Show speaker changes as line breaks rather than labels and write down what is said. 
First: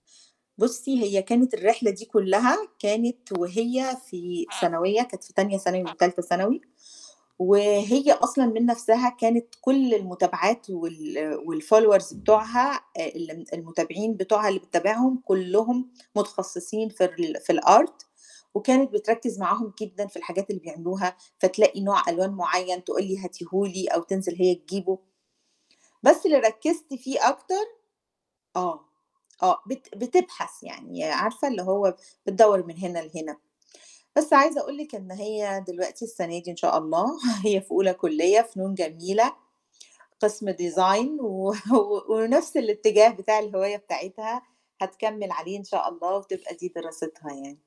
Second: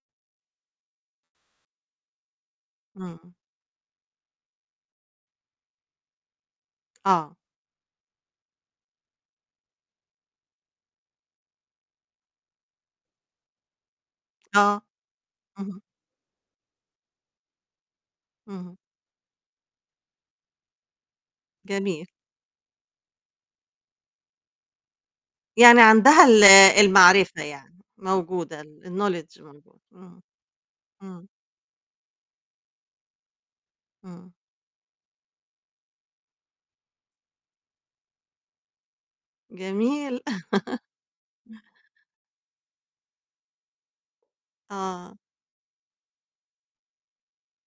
بُصّي هي كانت الرحلة دي كُلّها، كانت
امم.
وهي في ثانوية، كانت في تانية ثانوي وتالتة ثانوي،
آه.
وهي أصلًا من نفسها كانت كُل المُتابعات وال والfollowers بتاعوها آآ الم المتابعين بتوعها اللي
آه،
بتتابعهم،
اهم.
كُلّهم متخصصين في الر في الArt
اهم.
وكانت بتركِّز معاهم جدًا في الحاجات اللي بيعملوها، فتلاقي نوع
جميل.
ألوان مُعيّن تقول لي هاتيه لي، أو تنزل هي تجيبُه.
يعني عندها
بس اللي
ال
ركِّزت فيه
المعرفة
أكتر
يعني، موجودة
آه،
ال الknowledge
آه،
موجودة،
بت
امم،
بتبحث يعني،
امم.
عارفة اللي هو بتدوَّر من هنا لهنا.
امم.
بس عايزة أقول لِك إن هي دلوقتي السنة دي إن شاء الله، هي في أولى كُلّية فنون جميلة
جميل.
قِسم design و ونفس الاتجاه بتاع الهواية بتاعتها،
آه.
هتكمل عليه إن شاء الله، وتبقى دي دراستها يعني.